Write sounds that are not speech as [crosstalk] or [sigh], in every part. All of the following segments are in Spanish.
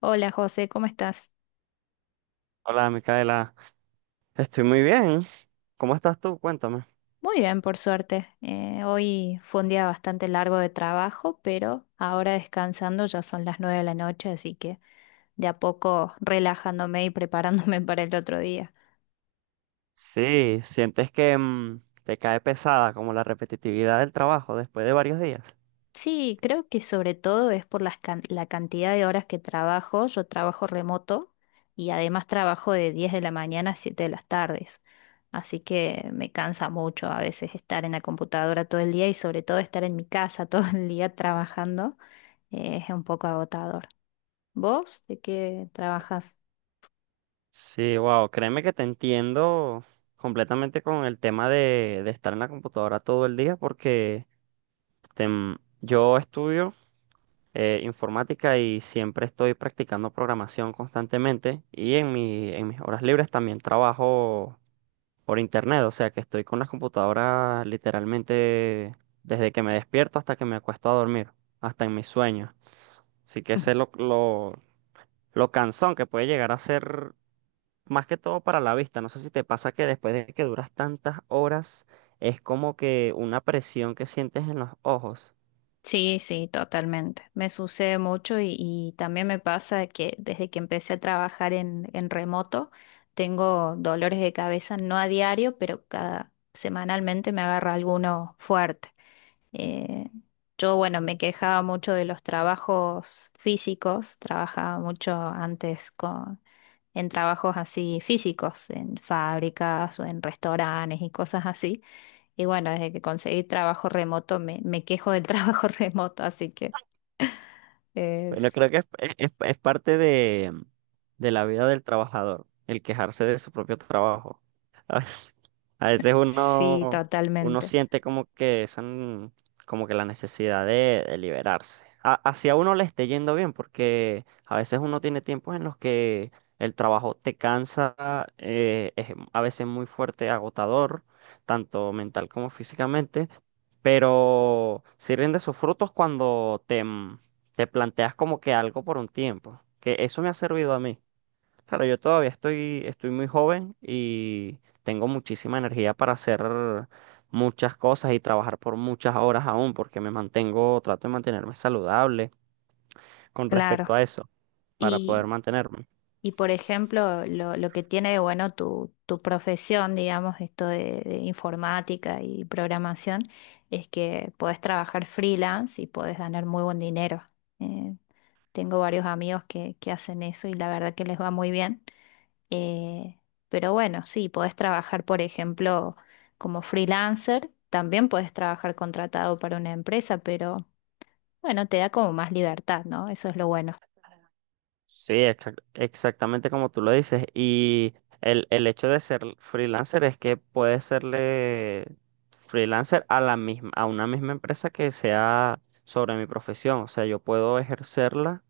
Hola José, ¿cómo estás? Hola, Micaela. Estoy muy bien. ¿Cómo estás tú? Cuéntame. Muy bien, por suerte. Hoy fue un día bastante largo de trabajo, pero ahora descansando ya son las 9 de la noche, así que de a poco relajándome y preparándome [laughs] para el otro día. Sí, ¿sientes que te cae pesada como la repetitividad del trabajo después de varios días? Sí, creo que sobre todo es por las la cantidad de horas que trabajo. Yo trabajo remoto y además trabajo de 10 de la mañana a 7 de las tardes. Así que me cansa mucho a veces estar en la computadora todo el día y sobre todo estar en mi casa [laughs] todo el día trabajando. Es un poco agotador. ¿Vos de qué trabajas? Sí, wow, créeme que te entiendo completamente con el tema de estar en la computadora todo el día porque yo estudio informática y siempre estoy practicando programación constantemente y en en mis horas libres también trabajo por internet, o sea que estoy con las computadoras literalmente desde que me despierto hasta que me acuesto a dormir, hasta en mis sueños. Así que sé lo cansón que puede llegar a ser, más que todo para la vista. No sé si te pasa que después de que duras tantas horas, es como que una presión que sientes en los ojos. Sí, sí, totalmente. Me sucede mucho y también me pasa que desde que empecé a trabajar en remoto, tengo dolores de cabeza, no a diario, pero cada semanalmente me agarra alguno fuerte. Eh, bueno, me quejaba mucho de los trabajos físicos, trabajaba mucho en trabajos así físicos, en fábricas o en restaurantes y cosas así. Y bueno, desde que conseguí trabajo remoto, me quejo del [laughs] trabajo remoto, así que Bueno, es, creo que es parte de la vida del trabajador, el quejarse de su propio trabajo. [laughs] A veces sí, uno totalmente, siente como que esa, como que la necesidad de liberarse. Hacia uno le esté yendo bien, porque a veces uno tiene tiempos en los que el trabajo te cansa, es a veces muy fuerte, agotador, tanto mental como físicamente, pero sí rinde sus frutos cuando te planteas como que algo por un tiempo, que eso me ha servido a mí. Claro, yo todavía estoy muy joven y tengo muchísima energía para hacer muchas cosas y trabajar por muchas horas aún, porque me mantengo, trato de mantenerme saludable con claro. respecto a eso, para poder Y, mantenerme. y por ejemplo, lo que tiene de bueno tu profesión, digamos, esto de informática y programación, es que podés trabajar freelance y podés ganar muy buen dinero. Eh, tengo varios amigos que hacen eso y la verdad que les va muy bien. Eh, pero bueno, sí, podés trabajar, por ejemplo, como freelancer, también podés trabajar contratado para una empresa, pero bueno, te da como más libertad, ¿no? Eso es lo bueno. Sí, exactamente como tú lo dices. Y el hecho de ser freelancer es que puedes serle freelancer a la misma, a una misma empresa que sea sobre mi profesión. O sea, yo puedo ejercerla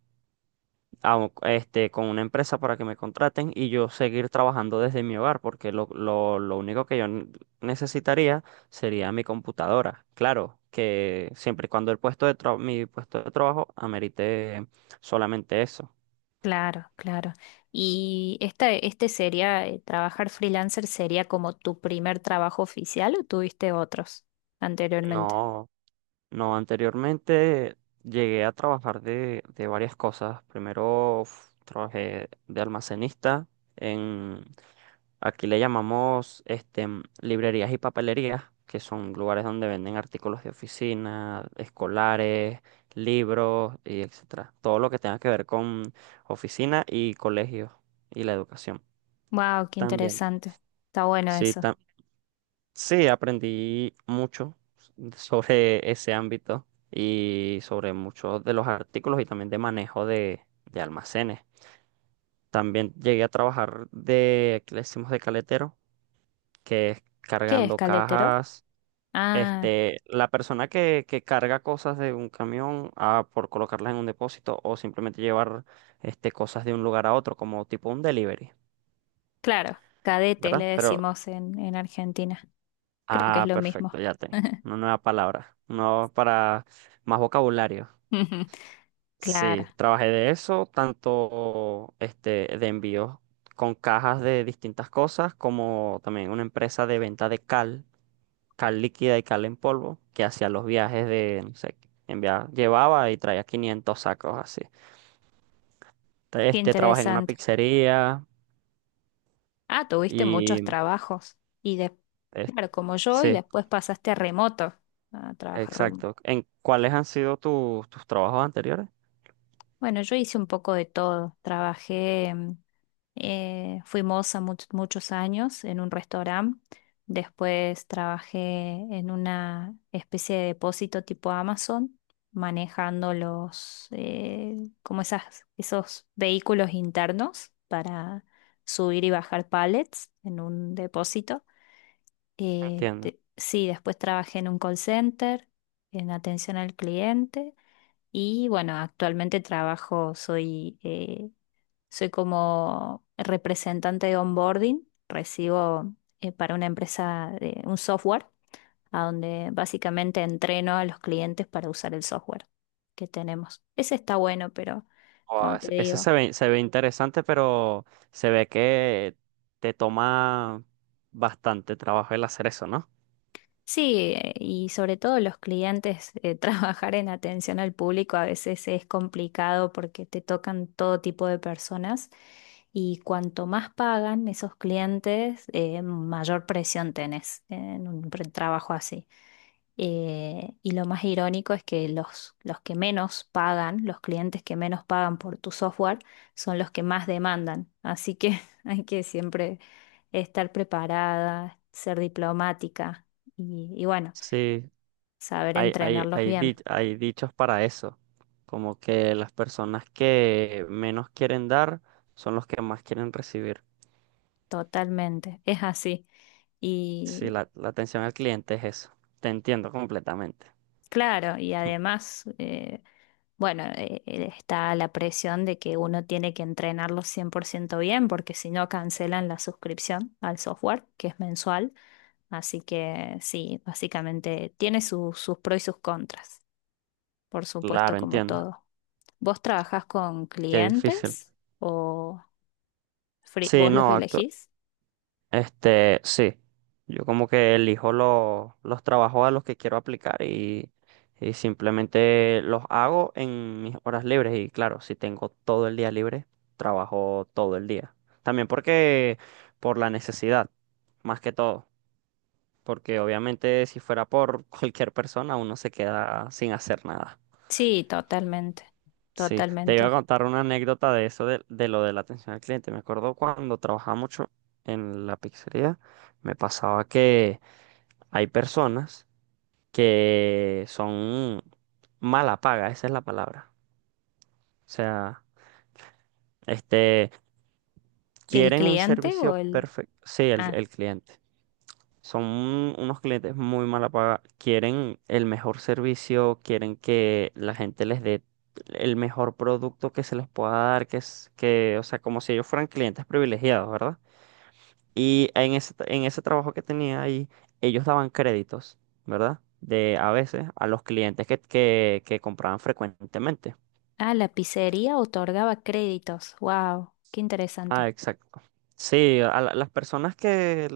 con una empresa para que me contraten y yo seguir trabajando desde mi hogar, porque lo único que necesitaría sería mi computadora. Claro, que siempre y cuando el mi puesto de trabajo amerite solamente eso. Claro, claro. ¿Y este sería, trabajar freelancer sería como tu primer trabajo oficial o tuviste otros anteriormente? No, no, anteriormente llegué a trabajar de varias cosas. Primero trabajé de almacenista. Aquí le llamamos librerías y papelerías, que son lugares donde venden artículos de oficina, escolares, libros y etcétera. Todo lo que tenga que ver con oficina y colegios y la educación. Wow, qué También. interesante. Está bueno Sí, eso. Sí, aprendí mucho [laughs] sobre ese ámbito y sobre muchos de los artículos y también de manejo de almacenes. También llegué a trabajar de, aquí le decimos de caletero, que es ¿Qué es cargando cadetero? cajas. Ah, Este, la persona que carga cosas de un camión a, por colocarlas en un depósito o simplemente llevar este, cosas de un lugar a otro, como tipo un delivery, claro, cadete le ¿verdad? Pero, exactamente. decimos en Argentina. Creo que es Ah, lo perfecto, mismo. ya tengo [laughs] una nueva palabra, no para más vocabulario. [laughs] Claro, Sí, trabajé de eso, tanto este, de envíos con cajas de distintas cosas, como también una empresa de venta de cal, cal líquida y cal en polvo, que hacía los viajes de, no sé, enviaba, llevaba y traía 500 sacos así. qué Este, trabajé en una interesante. pizzería Ah, tuviste y, muchos trabajos y es- claro, como yo, y sí, después pasaste a remoto, a trabajar remoto. exacto. ¿En cuáles han sido tus trabajos anteriores? Bueno, yo hice un poco de todo. Trabajé, fui moza muchos años en un restaurante. Después trabajé en una especie de depósito tipo Amazon, manejando los, como esos vehículos internos para subir y bajar pallets en un depósito. Entiendo. Sí, después trabajé en un call center, en atención al cliente. Y bueno, actualmente trabajo, soy soy como representante de onboarding, recibo para una empresa de un software a donde básicamente entreno a los clientes para usar el software que tenemos. Ese está bueno, pero Wow, como te ese digo. se se ve interesante, pero se ve que te toma bastante trabajo el hacer eso, ¿no? Sí, y sobre todo los clientes, [laughs] trabajar en atención al público a veces es complicado porque te tocan todo tipo de personas y cuanto más pagan esos clientes, mayor presión tenés en un trabajo así. Y lo más irónico es que los que menos pagan, los clientes que menos pagan por tu software, son los que más demandan. Así que [laughs] hay que siempre estar preparada, ser diplomática y bueno, Sí, saber entrenarlos bien. hay dichos para eso, como que las personas que menos quieren dar son los que más quieren recibir. Totalmente, es así. Sí, Y la atención al cliente es eso. Te entiendo completamente. claro, y además, bueno, está la presión de que uno tiene que entrenarlo 100% bien, porque si no cancelan la suscripción al software, que es mensual. Así que sí, básicamente tiene sus pros y sus contras, por supuesto, Claro, como entiendo. todo. ¿Vos trabajás con Qué difícil. clientes o Sí, vos los no, elegís? Sí, yo como que elijo los trabajos a los que quiero aplicar y simplemente los hago en mis horas libres y claro, si tengo todo el día libre, trabajo todo el día. También porque por la necesidad, más que todo, porque obviamente si fuera por [laughs] cualquier persona uno se queda sin hacer nada. Sí, totalmente, Sí, te totalmente. iba a Ojo. contar una anécdota de eso, de lo de la atención al cliente. Me acuerdo cuando trabajaba mucho en la pizzería, me pasaba que... Hay personas que son mala paga, esa es la palabra. O sea, este, ¿El quieren un cliente o servicio el... perfecto. Sí, Ah, el cliente. Son unos clientes muy mala paga. Quieren el mejor servicio, quieren que la gente les dé el mejor producto que se les pueda dar, que es que, o sea, como si ellos fueran clientes privilegiados, ¿verdad? Y en en ese trabajo que tenía ahí, ellos daban créditos, ¿verdad? De a veces a los clientes que compraban frecuentemente. ah, la pizzería otorgaba créditos. Wow, qué Ah, interesante. exacto. Sí, a las personas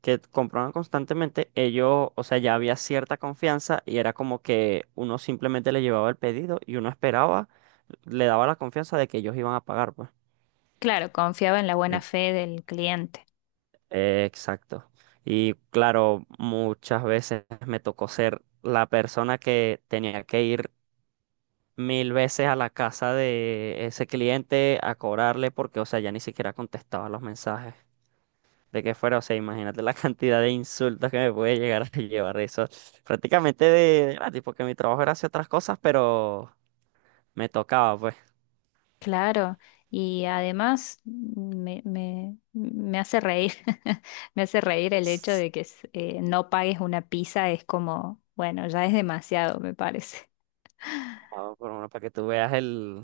que compraban constantemente, ellos, o sea, ya había cierta confianza y era como que uno simplemente le llevaba el pedido y uno esperaba, le daba la confianza de que ellos iban a pagar, pues. Claro, confiaba en la buena fe del cliente. Exacto. Y claro, muchas veces me tocó ser la persona que tenía que ir mil veces a la casa de ese cliente a cobrarle porque, o sea, ya ni siquiera contestaba los mensajes de que fuera. O sea, imagínate la [laughs] cantidad de insultos que me puede llegar a llevar eso. Prácticamente de gratis, porque mi trabajo era hacer otras cosas, pero me tocaba, pues. Claro, y además me hace reír, [laughs] me hace reír el hecho Sí. de que no pagues una pizza, es como, bueno, ya es demasiado, me parece. Ah, por lo menos para que tú veas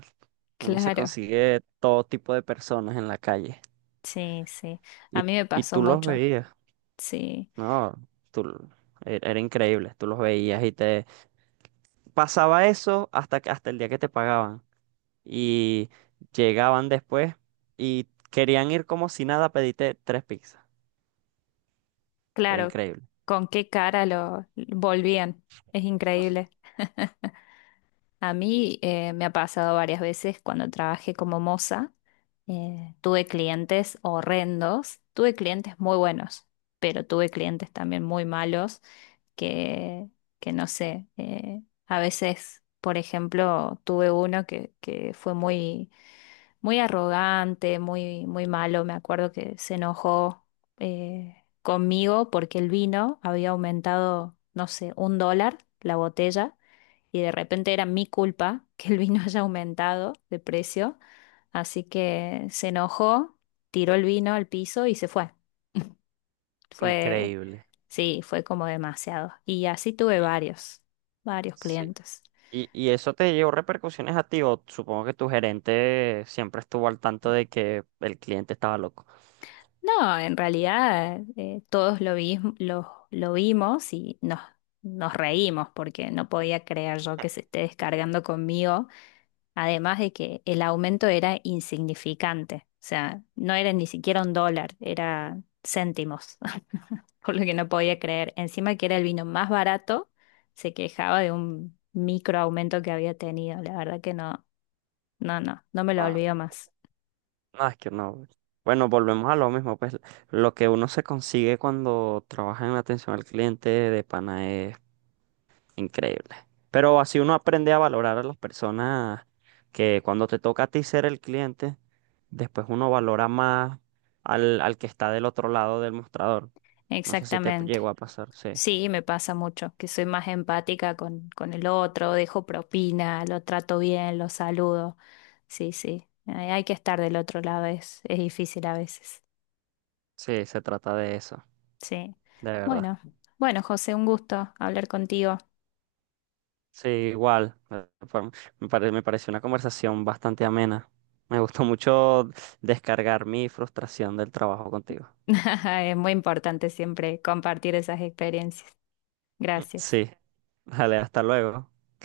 uno se Claro, consigue todo tipo de personas en la calle. sí, sí, a Y, mí me y pasó tú los mucho, veías. sí, No, tú, era increíble, tú los veías y te pasaba eso hasta, hasta el día que te pagaban y llegaban después y querían ir como si nada, pediste tres pizzas, era claro, increíble, con qué cara lo volvían, es increíble. A mí me ha pasado varias veces cuando trabajé como moza. Tuve clientes horrendos, tuve clientes muy buenos, pero tuve clientes también muy malos que, que no sé, a veces, por ejemplo, tuve uno que fue muy arrogante, muy malo, me acuerdo que se enojó eh, conmigo porque el vino había aumentado, no sé, un dólar la botella y de repente era mi culpa [laughs] que el vino [laughs] haya aumentado de precio, así que se enojó, tiró el vino al piso y se fue. Fue, increíble. sí, fue como demasiado. Y así tuve Y- varios, varios Sí. clientes. Y eso te llevó repercusiones a ti o supongo que tu gerente siempre estuvo al tanto de que el cliente estaba loco. No, en realidad todos lo vimos y nos reímos porque no podía creer yo que se esté descargando conmigo. Además de que el aumento era insignificante, o sea, no era ni siquiera un dólar, era céntimos, [laughs] por lo que no podía creer. Encima que era el vino más barato, se quejaba de un micro aumento que había tenido. La verdad que no, no, no me lo olvido más. No, es que no. Bueno, volvemos a lo mismo, pues lo que uno se consigue cuando trabaja en atención al cliente de pana es increíble. Pero así uno aprende a valorar a las personas que cuando te toca a ti ser el cliente, después uno valora más al que está del otro lado del mostrador. No sé si te Exactamente. llegó a pasar, sí. Sí, me pasa mucho, que soy más empática con el otro, dejo propina, lo trato bien, lo saludo. Sí, sí, hay que estar del otro lado, es difícil a veces. Sí, se trata de eso, Sí. de verdad. Bueno, bueno, José, un gusto hablar contigo. Sí, igual. Me pareció una conversación bastante amena. Me gustó mucho descargar mi frustración del trabajo contigo. [laughs] Es muy importante siempre compartir esas experiencias. Gracias. Sí. Dale, hasta luego.